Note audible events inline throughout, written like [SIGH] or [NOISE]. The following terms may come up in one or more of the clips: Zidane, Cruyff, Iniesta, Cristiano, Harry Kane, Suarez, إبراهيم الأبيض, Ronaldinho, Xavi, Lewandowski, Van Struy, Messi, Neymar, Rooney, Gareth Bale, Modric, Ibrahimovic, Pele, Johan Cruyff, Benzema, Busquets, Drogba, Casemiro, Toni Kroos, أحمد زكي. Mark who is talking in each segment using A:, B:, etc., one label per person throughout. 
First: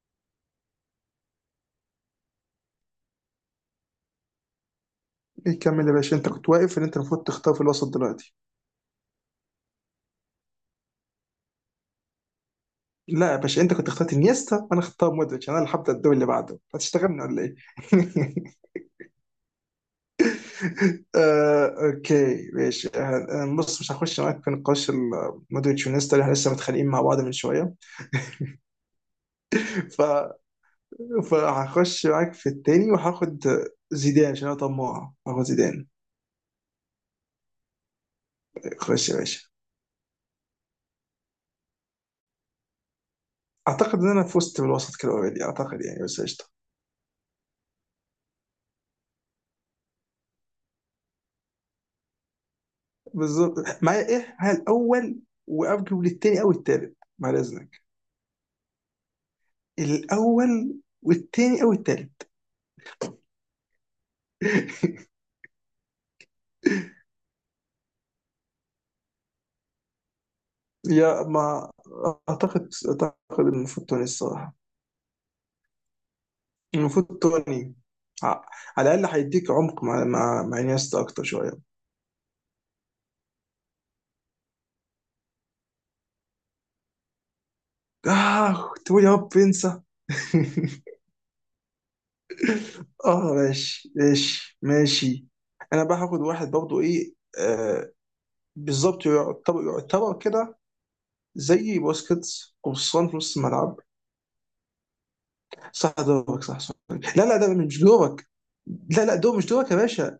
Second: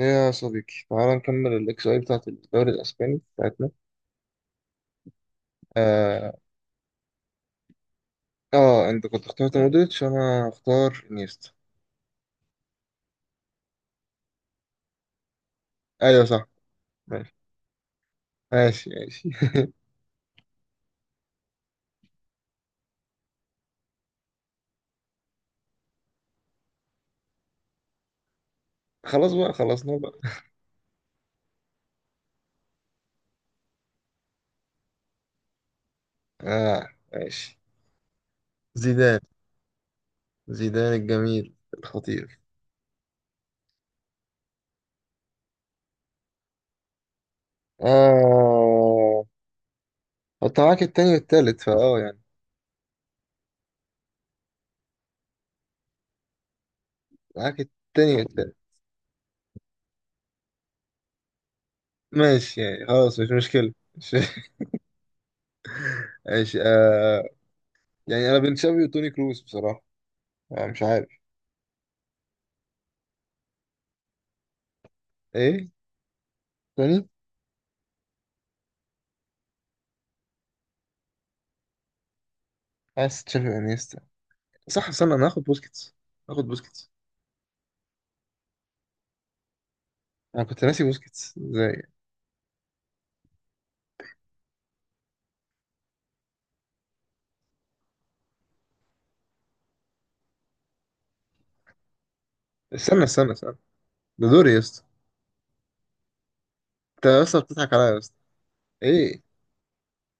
A: ايه يا صديقي، تعال نكمل الاكس اي بتاعت الدوري الاسباني بتاعتنا.
B: إيه، كمل يا باشا. انت
A: اه,
B: كنت واقف ان انت المفروض تختار في الوسط دلوقتي.
A: آه انت كنت اخترت مودريتش، انا اختار انيستا.
B: لا يا باشا، انت كنت اخترت انيستا وانا اختار مودريتش. انا اللي هبدا الدوري
A: ايوه
B: اللي
A: صح.
B: بعده. هتشتغلنا
A: ماشي.
B: ولا ايه؟
A: ماشي ماشي. [LAUGHS]
B: [LAUGHS] آه، اوكي ماشي. بص، مش هخش معاك في نقاش مودريتش وانيستا اللي احنا لسه متخانقين مع بعض من شويه.
A: خلاص بقى، خلصنا
B: ف...
A: بقى.
B: فهخش معاك في التاني وهاخد زيدان. عشان انا طماع هاخد زيدان.
A: اه ماشي.
B: خش يا
A: زيدان.
B: باشا.
A: زيدان الجميل الخطير.
B: اعتقد ان انا فزت بالوسط كده اوريدي، اعتقد يعني، بس قشطه.
A: اه، حط معاك التاني والتالت فاه يعني.
B: بالظبط، معايا ايه؟ معايا الاول، وارجو للتاني او التالت بعد
A: معاك
B: اذنك.
A: التاني والتالت.
B: الاول والتاني او التالت.
A: ماشي يعني، خلاص مش مشكلة. [LAUGHS]
B: [LAUGHS]
A: ماشي آه. يعني انا بين تشافي وتوني كروس بصراحة. آه مش عارف.
B: يا ما، اعتقد المفروض توني الصراحه.
A: ايه. توني.
B: المفروض توني. ع- على الاقل هيديك عمق مع انيستا اكتر شويه.
A: عايز تشافي وانيستا؟ صح، استنى، انا هاخد بوسكيتس. هاخد بوسكيتس.
B: اه، تقول يا رب انسى. [LAUGHS]
A: انا كنت ناسي بوسكيتس ازاي.
B: اه، ماشي ماشي ماشي. انا بقى هاخد واحد برضه، ايه، آه، بالظبط. يعتبر كده زي بوسكيتس
A: استنى
B: قرصان في
A: استنى
B: نص
A: استنى،
B: الملعب.
A: ده دوري يا اسطى.
B: صح، دورك، صح صح.
A: انت يا
B: لا لا،
A: اسطى
B: ده
A: بتضحك
B: مش
A: عليا يا اسطى.
B: دورك. لا لا،
A: ايه.
B: دور مش دورك يا باشا.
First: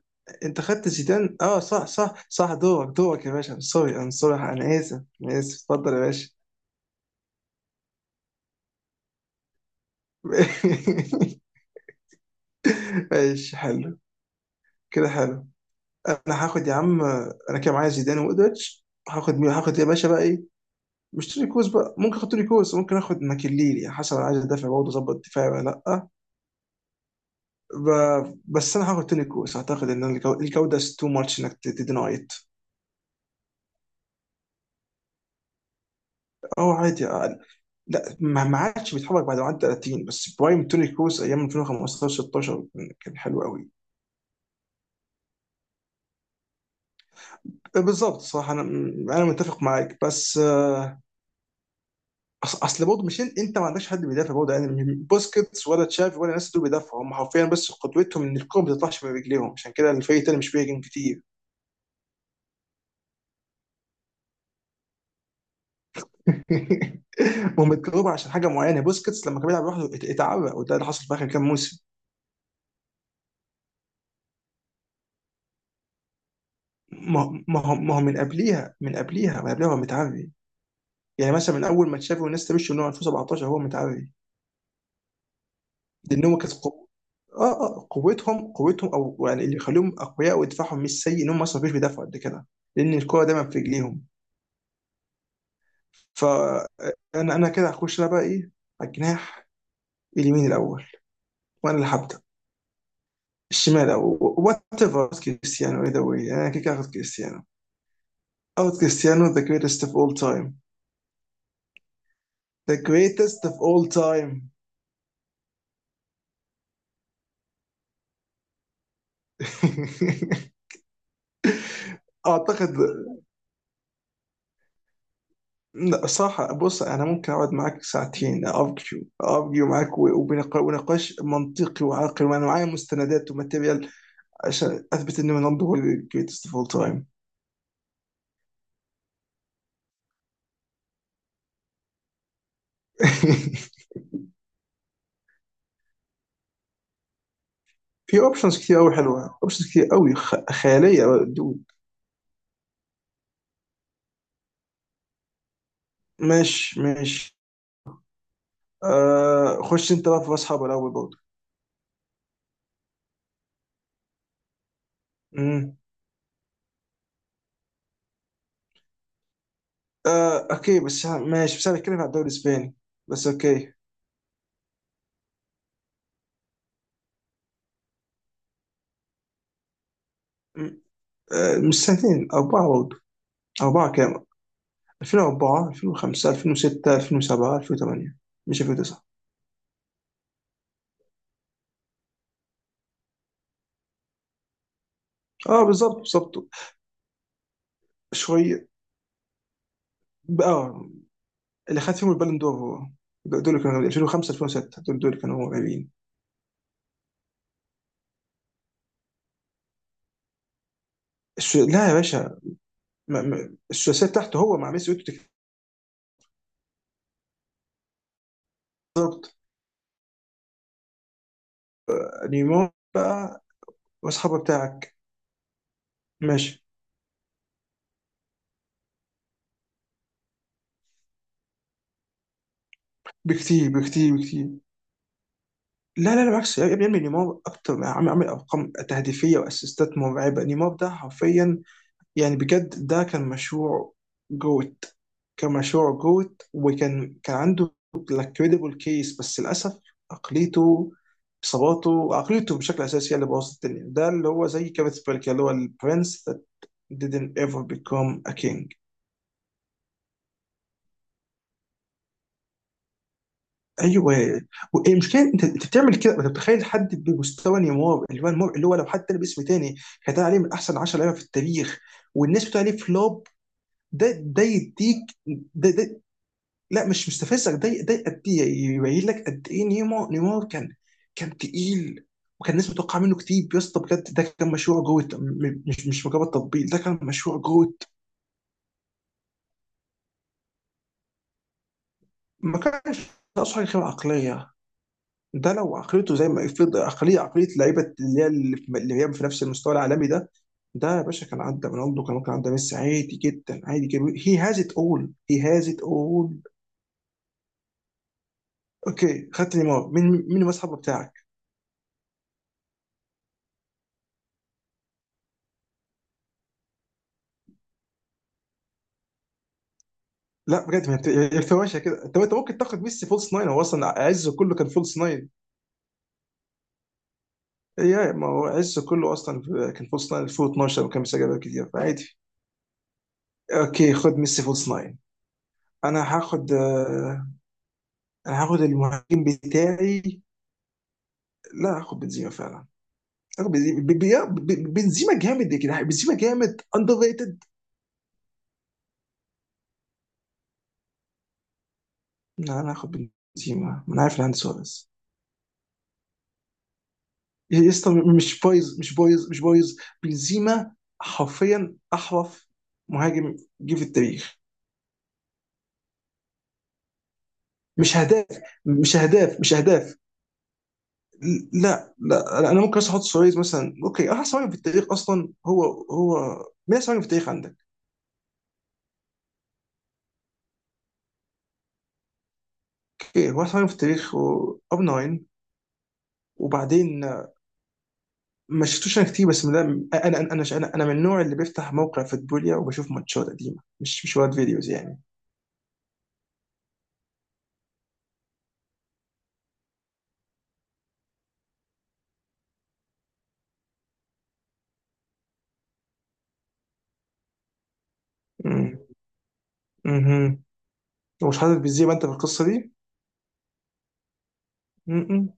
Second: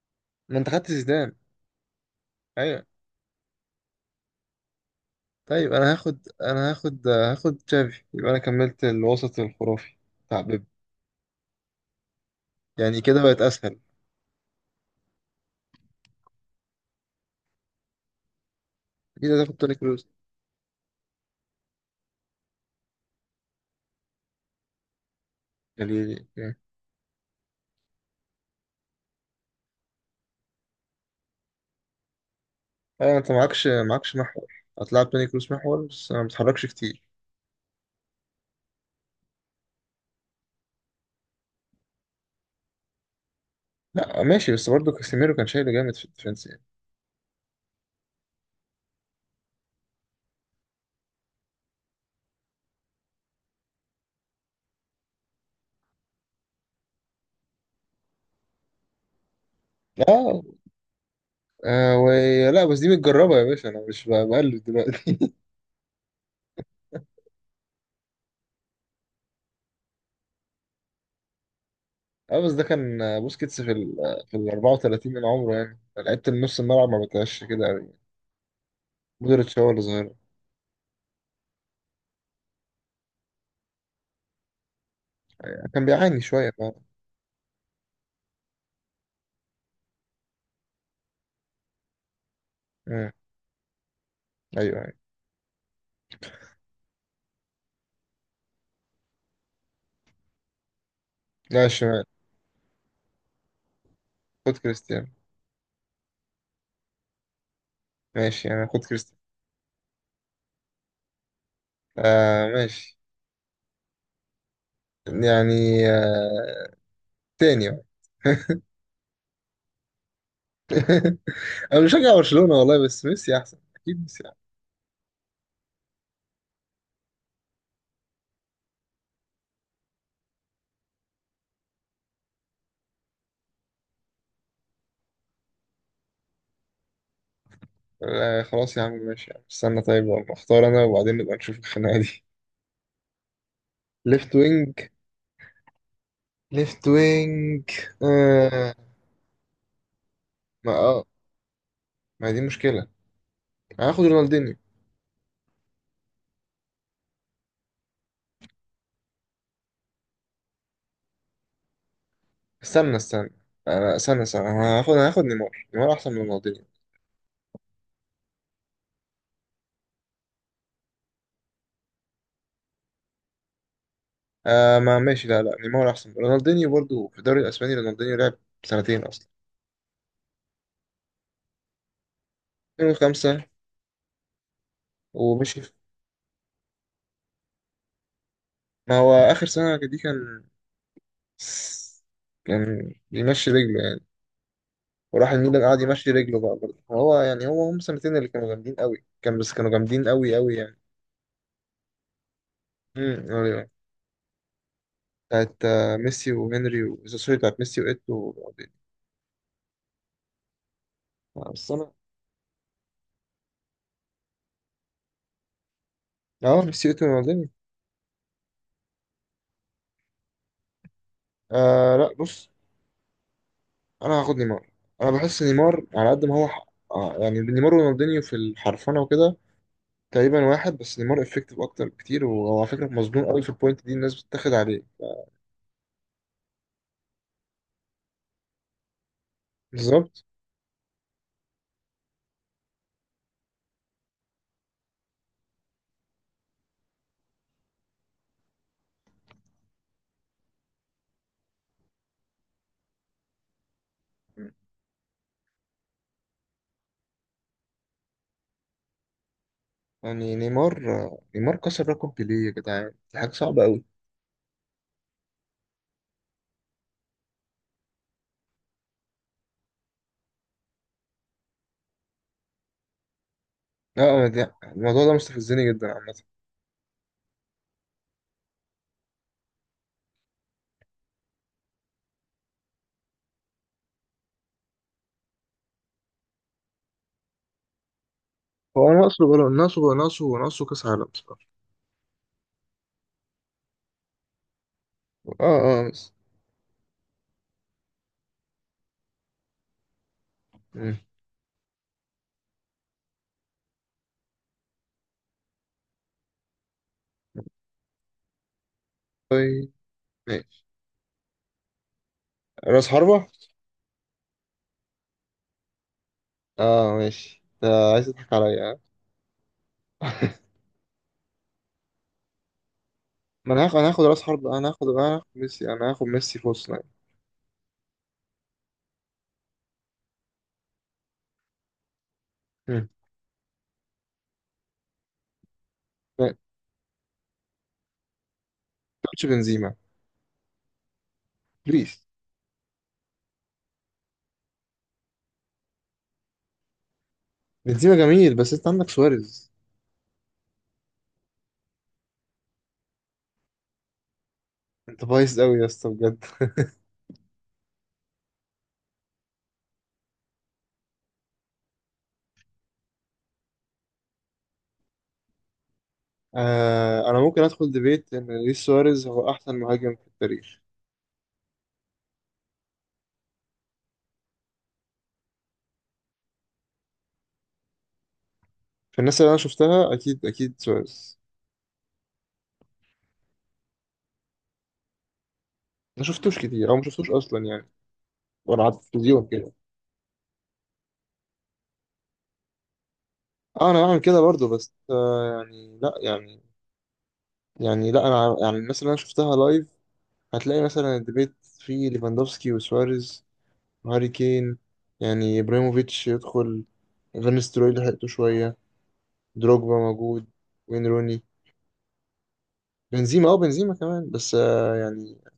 A: ما
B: انت
A: انت
B: خدت
A: خدت زيدان.
B: زيدان. اه، صح صح صح،
A: ايوه.
B: دورك دورك يا باشا. سوري، انا سوري، انا اسف، انا اسف.
A: طيب، انا
B: اتفضل يا
A: هاخد
B: باشا.
A: انا هاخد هاخد تشافي، يبقى انا كملت الوسط الخرافي بتاع بيب.
B: [LAUGHS]
A: يعني كده بقت
B: ماشي
A: اسهل.
B: حلو. كده حلو. انا هاخد يا عم. انا كده معايا زيدان ومودريتش. هاخد
A: كده
B: مين؟
A: تاخد توني
B: هاخد يا
A: كروز
B: باشا بقى ايه. مش توني كوز بقى، ممكن اخد توني كوز، ممكن اخد ماكليلي. يعني حسب، انا عايز ادافع برضه، اظبط دفاعي ولا. لا،
A: يعني.
B: ب... بس انا هاخد توني كوز. اعتقد ان الجوده تو ماتش انك تدينايت.
A: ايوه، انت معكش محور. هتلعب توني كروز محور بس ما بتحركش
B: او
A: كتير.
B: عادي يعني. لا، ما عادش بيتحرك بعد ما عدى 30. بس برايم توني كروز ايام 2015 16 كان حلو قوي.
A: لا ماشي، بس برضه كاسيميرو كان شايله جامد في الديفنس يعني.
B: بالظبط صح. انا انا متفق معاك بس. اصل برضه مش انت ما عندكش حد بيدافع برضه. يعني بوسكيتس ولا تشافي ولا الناس دول بيدافعوا، هم حرفيا بس قدوتهم ان الكوره ما بتطلعش من رجليهم. عشان كده الفريق التاني
A: اه.
B: مش بيهاجم كتير.
A: آه. ولا بس دي متجربة يا باشا، أنا مش ب- بقلد دلوقتي.
B: [LAUGHS] هم اتكرهوا عشان حاجه معينه. بوسكيتس لما كان بيلعب لوحده اتعرق، وده اللي حصل في اخر كام موسم.
A: اه بس ده كان، بوسكيتس في ال 34 من عمره يعني، لعيبة النص الملعب ما بتعيش كده قوي.
B: ما هو من
A: مودريتش
B: قبليها
A: هو
B: هو
A: اللي ظاهر.
B: متعري. يعني مثلا من اول ما تشافي والناس تمشي، من هو 2017 هو متعري.
A: كان بيعاني
B: لان هو
A: شوية فعلا.
B: اه قوتهم او يعني اللي يخليهم اقوياء، ودفاعهم مش سيء، ان هم اصلا مش بيدافعوا قد كده، لان
A: مم.
B: الكوره دايما في رجليهم.
A: ايوه ايوه.
B: فانا انا أنا كده هخش، انا بقى ايه، على الجناح اليمين الاول.
A: لا،
B: وانا اللي
A: الشمال.
B: هبدا الشمال، او
A: خد
B: وات
A: كريستيانو.
B: ايفر. كريستيانو اي ذا واي، انا كده هاخد كريستيانو.
A: ماشي يعني،
B: اخد
A: خد كريستيانو.
B: كريستيانو، ذا جريتست اوف اول تايم.
A: آه
B: ذا
A: ماشي.
B: جريتست اوف اول تايم.
A: يعني آه. تاني بقى. [LAUGHS]
B: [LAUGHS]
A: انا بشجع برشلونة
B: اعتقد،
A: والله، بس ميسي احسن، اكيد ميسي احسن.
B: لا صراحة، بص، أنا ممكن أقعد معاك ساعتين، أرجو معاك، ونقاش منطقي وعاقل، وأنا معايا مستندات وماتيريال عشان أثبت إن رونالدو هو ال greatest of all time.
A: آه خلاص يا عم، ماشي يا عم. استنى، طيب والله اختار انا وبعدين نبقى نشوف الخناقة دي.
B: [LAUGHS]
A: ليفت وينج. ليفت وينج.
B: في أوبشنز
A: آه.
B: كتير أوي حلوة، أوبشنز كتير أوي
A: ما اه،
B: خيالية بقى، دود.
A: ما هي دي مشكلة. هاخد رونالدينيو.
B: ماشي ماشي. آه، خش أنت بقى في أصحاب الأول برضه.
A: استنى استنى. انا استنى استنى، أنا هاخد نيمار.
B: أمم.
A: نيمار احسن من رونالدينيو.
B: آه أوكي بس ماشي. بس أنا بتكلم عن الدوري الإسباني بس. أوكي.
A: آه ما ماشي. لا لا، نيمار احسن رونالدينيو برضو في الدوري الاسباني. رونالدينيو لعب سنتين اصلا.
B: أمم. آه، مش سنتين، أربعة برضه.
A: 2005.
B: أربعة كام؟
A: ومشي
B: 2004،
A: في-
B: 2005، 2006، 2007، 2008. مش
A: ما
B: 2009؟
A: هو اخر سنه دي كان بيمشي رجله يعني. وراح الميلان
B: اه
A: قعد
B: بالظبط
A: يمشي
B: بالظبط،
A: رجله بقى برضه، هو يعني هو هم سنتين اللي كانوا
B: شويه.
A: جامدين قوي، كان بس كانوا جامدين قوي قوي يعني.
B: اه، اللي خد فيهم البالون دور هو. دول اللي
A: ايوه.
B: كانوا 2005، 2006. دول اللي كانوا
A: بتاعت
B: مرعبين.
A: ميسي وهنري سوري، بتاعت ميسي وايتو ورونالدينيو. بس
B: لا
A: انا.
B: يا باشا، الثلاثيه بتاعته هو مع ميسي وتوتي.
A: اه، ميسي وايتو ورونالدينيو. آه لا بص.
B: نيمار بقى
A: انا هاخد
B: واصحابه
A: نيمار.
B: بتاعك.
A: انا بحس نيمار على قد ما هو
B: ماشي.
A: ح... آه يعني، نيمار ورونالدينيو في الحرفنه وكده تقريبا واحد، بس نيمار افكتيف اكتر بكتير، وهو على فكره مظلوم قوي في
B: بكتير
A: البوينت دي
B: بكتير
A: الناس
B: بكتير.
A: بتتاخد عليه.
B: لا لا لا، بالعكس يا ابني يا ابني، نيمار اكتر، عامل ارقام تهديفيه واسيستات
A: بالظبط.
B: مرعبه. نيمار ده حرفيا، يعني بجد، ده كان مشروع جوت. كان مشروع جوت، وكان عنده كريديبل كيس، بس للاسف عقليته، اصاباته، عقليته بشكل اساسي هي اللي بوظت الدنيا. ده اللي هو زي كابت بيرك، اللي هو البرنس that didn't ever become a king.
A: يعني نيمار كسر رقم بيليه يا جدعان، دي حاجه صعبه قوي.
B: ايوه، والمشكله انت بتعمل كده، انت بتخيل حد بمستوى نيمار، اللي هو نيمار اللي هو لو حد تاني باسم تاني كان عليه من احسن 10 لعيبه في التاريخ، والناس بتقول عليه فلوب.
A: لا
B: ده
A: أنا
B: ده
A: الموضوع ده
B: يديك. ده,
A: مستفزني جدا
B: ده
A: عامه.
B: لا مش مستفزك. ده قد ايه يبين لك قد ايه نيمار كان. كان تقيل. وكان الناس متوقعه منه كتير يا اسطى، بجد ده كان مشروع جوت، مش مجرد تطبيق، ده كان مشروع جوت.
A: هو ناقصه بلو... ناقصه ناقصه ناقصه كاس عالم بصراحه.
B: ما كانش ناقصه حاجه غير عقليه.
A: اه
B: ده لو
A: اه بس.
B: عقليته زي ما يفرض عقليه لعيبه اللي هي في نفس المستوى العالمي ده،
A: مم.
B: ده يا باشا كان عدى رونالدو، كان ممكن عدى ميسي، عادي جدا عادي جدا. هي هاز ات اول، هي هاز ات اول. اوكي، خدت
A: طيب
B: نيمار. مين
A: ماشي.
B: المسحب بتاعك؟
A: راس حربة. اه ماشي، آه عايز تضحك عليا ها؟ [LAUGHS]
B: لا بجد، ما انت هي الفواشة كده. طب انت ممكن تاخد ميسي فولس ناين،
A: ما
B: هو
A: انا هاخد
B: اصلا
A: انا هاخد راس
B: عزه
A: حرب،
B: كله
A: انا
B: كان
A: هاخد
B: فولس
A: انا هاخد
B: ناين.
A: ميسي. انا هاخد ميسي في وسط لاين.
B: يا ما، هو عزه كله اصلا كان فولس ناين 2012، وكان بيسجل أهداف كتير، فعادي.
A: مم.
B: اوكي، خد ميسي فولس ناين. انا
A: ما
B: هاخد. انا هاخد المهاجم
A: تاخدش بنزيما،
B: بتاعي. لا، هاخد
A: بليز.
B: بنزيما فعلا. هاخد بنزيما، بنزيما جامد يا جدعان. بنزيما جامد اندر ريتد.
A: بنزيما جميل بس انت عندك سواريز.
B: لا، انا هاخد بنزيما. ما انا عارف ان عندي سواريز.
A: انت بايظ قوي يا اسطى بجد.
B: إيه يا اسطى، مش بايظ مش بايظ مش بايظ. بنزيما حرفيا احرف مهاجم جه في التاريخ.
A: آه، انا ممكن ادخل
B: مش
A: ديبيت ان
B: هداف
A: لويس
B: مش
A: سواريز هو
B: هداف مش
A: احسن مهاجم
B: هداف.
A: في التاريخ.
B: لا لا، انا أنا ممكن بس احط سواريز مثلا. اوكي، احسن مهاجم في التاريخ اصلا هو. هو، مين احسن مهاجم في التاريخ عندك؟
A: في الناس اللي انا شفتها، اكيد اكيد سواريز.
B: اوكي، هو احسن مهاجم في التاريخ. اب 9.
A: ما شفتوش كتير، او ما
B: وبعدين
A: شفتوش
B: آه،
A: اصلا يعني، وانا
B: ما
A: على
B: شفتوش انا
A: التلفزيون
B: كتير بس
A: كده.
B: من ده. انا انا انا انا أنا من النوع اللي بيفتح موقع فوتبوليا وبشوف ماتشات قديمه،
A: اه، انا بعمل
B: مش
A: كده
B: وقت
A: برضه
B: فيديوز
A: بس
B: يعني.
A: يعني لا يعني. يعني لا انا يعني، الناس اللي انا شفتها لايف، هتلاقي مثلا الديبيت فيه ليفاندوفسكي وسواريز، هاري كين يعني، ابراهيموفيتش يدخل، فان ستروي لحقته شويه، دروجبا موجود،
B: امم.
A: وين روني.
B: ومش حاطط بنزيما انت في القصه دي.
A: بنزيما بنزيما كمان بس
B: م-
A: يعني.
B: م.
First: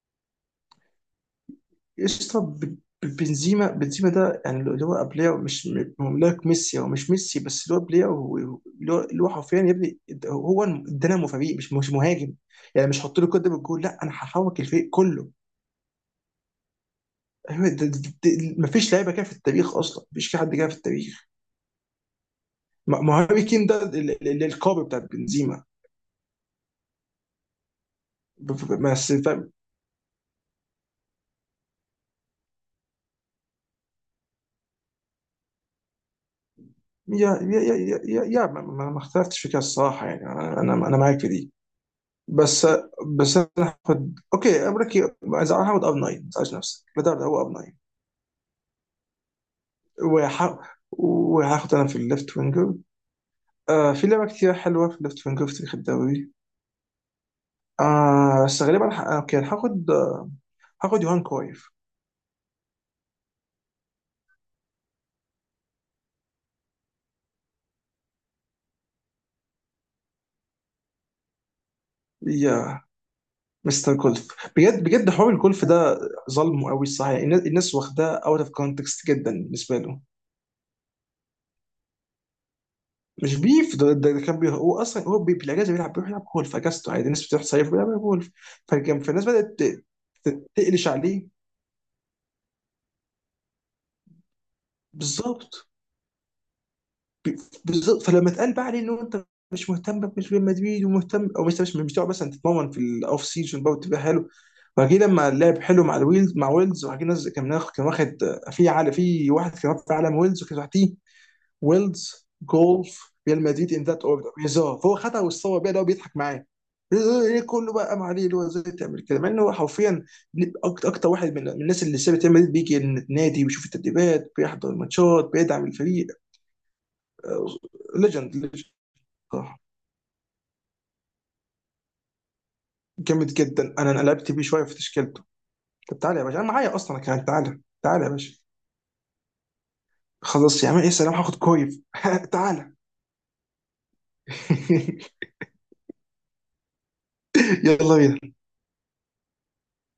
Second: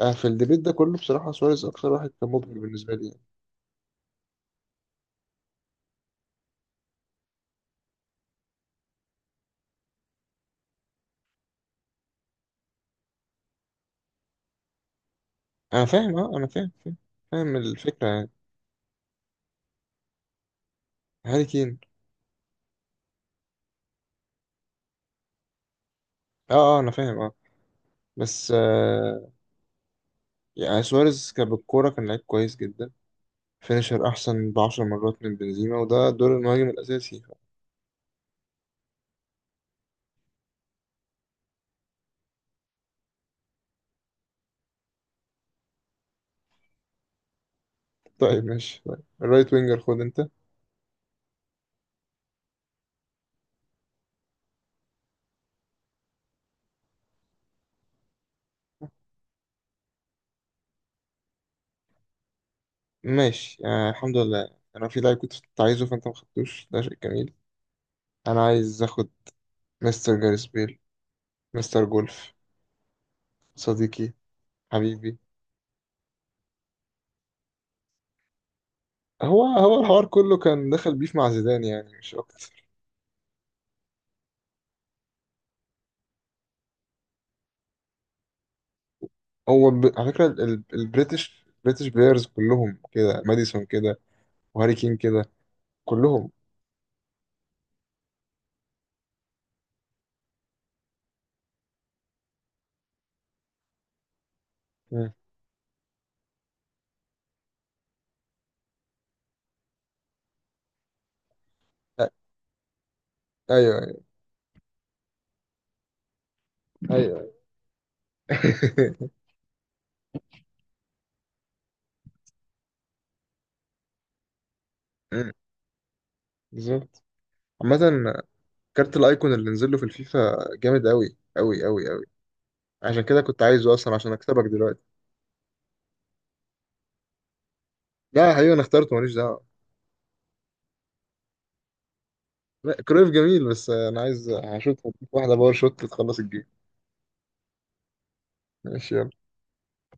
A: في الديبيت ده كله بصراحه، سواريز اكتر واحد كان
B: قشطه.
A: مبهر بالنسبه لي يعني.
B: بنزيما بنزيما ده, يعني اللي هو بلاير، مش م- هو لايك ميسي، هو مش ميسي، بس اللي هو بلاير اللي هو حرفيا يا ابني. هو دينامو فريق، مش مهاجم. يعني مش هحط له كده بالجول، لا انا هحرك الفريق كله.
A: انا فاهم، اه انا فاهم فاهم. فاهم
B: ايوه،
A: الفكره يعني.
B: مفيش لعيبه كده في التاريخ اصلا، مفيش في حد كده في التاريخ.
A: هاري كين.
B: ما هاري كين ده القاب بتاع بنزيما.
A: اه اه انا فاهم اه. بس
B: بس فاهم؟
A: يعني، سواريز كان بالكوره كان لعيب كويس جدا. فينيشر احسن ب 10 مرات من بنزيما، وده دور المهاجم الاساسي.
B: يا ما, ما اختلفتش في كده الصراحه، يعني انا انا أنا معاك في دي. بس، بس انا هاخد. اوكي، امريكي عايز، هاخد اب 9، ما تزعلش نفسك. لا ده، هو اب 9.
A: طيب ماشي، طيب الرايت وينجر خد انت.
B: وهاخد انا في الليفت وينجر. آه في لعبه كتير حلوه في الليفت وينجر في تاريخ الدوري. آه بس غالبا، اوكي هاخد. هاخد يوهان كرويف.
A: ماشي. آه الحمد لله، انا في لاعب كنت عايزه فانت ما خدتوش، ده شيء جميل. انا عايز اخد مستر جاريس بيل. مستر جولف.
B: يا مستر
A: صديقي.
B: كولف، بجد بجد
A: حبيبي.
B: حوار الكولف ده ظلمه قوي الصراحه. يعني الناس واخداه اوت اوف كونتكست جدا
A: هو
B: بالنسبه
A: هو
B: له.
A: الحوار كله كان دخل بيف مع زيدان يعني مش اكتر.
B: مش بيف، ده كان بيه. هو اصلا هو بالاجازه بيلعب، بيروح يلعب جولف في اجازته عادي. الناس بتروح تصيف، بيلعب جولف. فكان، فالناس بدات
A: هو على فكره، ال- ال-
B: تقلش عليه.
A: البريتش البريتش بلايرز كلهم كده. ماديسون كده. وهاري كين كده.
B: بالظبط.
A: كلهم.
B: ب- بالظبط. فلما اتقال بقى عليه انه انت مش مهتم بقى، مش ريال مدريد ومهتم، او مش مش مش تقعد مثلا تتمرن في الاوف سيزون بقى وتبقى حلو. وبعدين
A: مم.
B: لما لعب حلو مع الويلز مع ويلز، وبعدين كان واخد في عالم، في واحد كان واخد في عالم ويلز وكان تحتيه.
A: أ-
B: ويلز، جولف، ريال مدريد،
A: ايوه
B: ان
A: ايوه
B: ذات اوردر هزار، فهو خدها واتصور بيها. ده هو بيضحك معاه.
A: ايوه.
B: ايه كله بقى قام عليه، اللي هو ازاي تعمل
A: [LAUGHS]
B: كده مع انه هو حرفيا اكتر واحد من الناس اللي سابت ريال مدريد، بيجي النادي، بيشوف التدريبات، بيحضر الماتشات،
A: مم.
B: بيدعم الفريق.
A: بالظبط. عامة.
B: ليجند.
A: كارت الايكون اللي
B: صح.
A: نزل له في الفيفا جامد قوي قوي قوي قوي. عشان كده
B: جامد
A: كنت عايزه
B: جدا، انا
A: اصلا،
B: أنا
A: عشان
B: لعبت بيه
A: اكسبك
B: شويه في
A: دلوقتي.
B: تشكيلته. طب تعالى يا باشا، انا معايا اصلا كمان، تعالى تعالى يا
A: لا يا
B: باشا.
A: حبيبي، انا اخترته ماليش دعوه.
B: خلاص يا عم، ايه، سلام، هاخد كويف. [LAUGHS] تعالى.
A: لا كرويف جميل، بس انا عايز هشوط هديك
B: [LAUGHS]
A: واحده باور شوت تخلص الجيم.
B: يلا بينا.
A: ماشي يلا.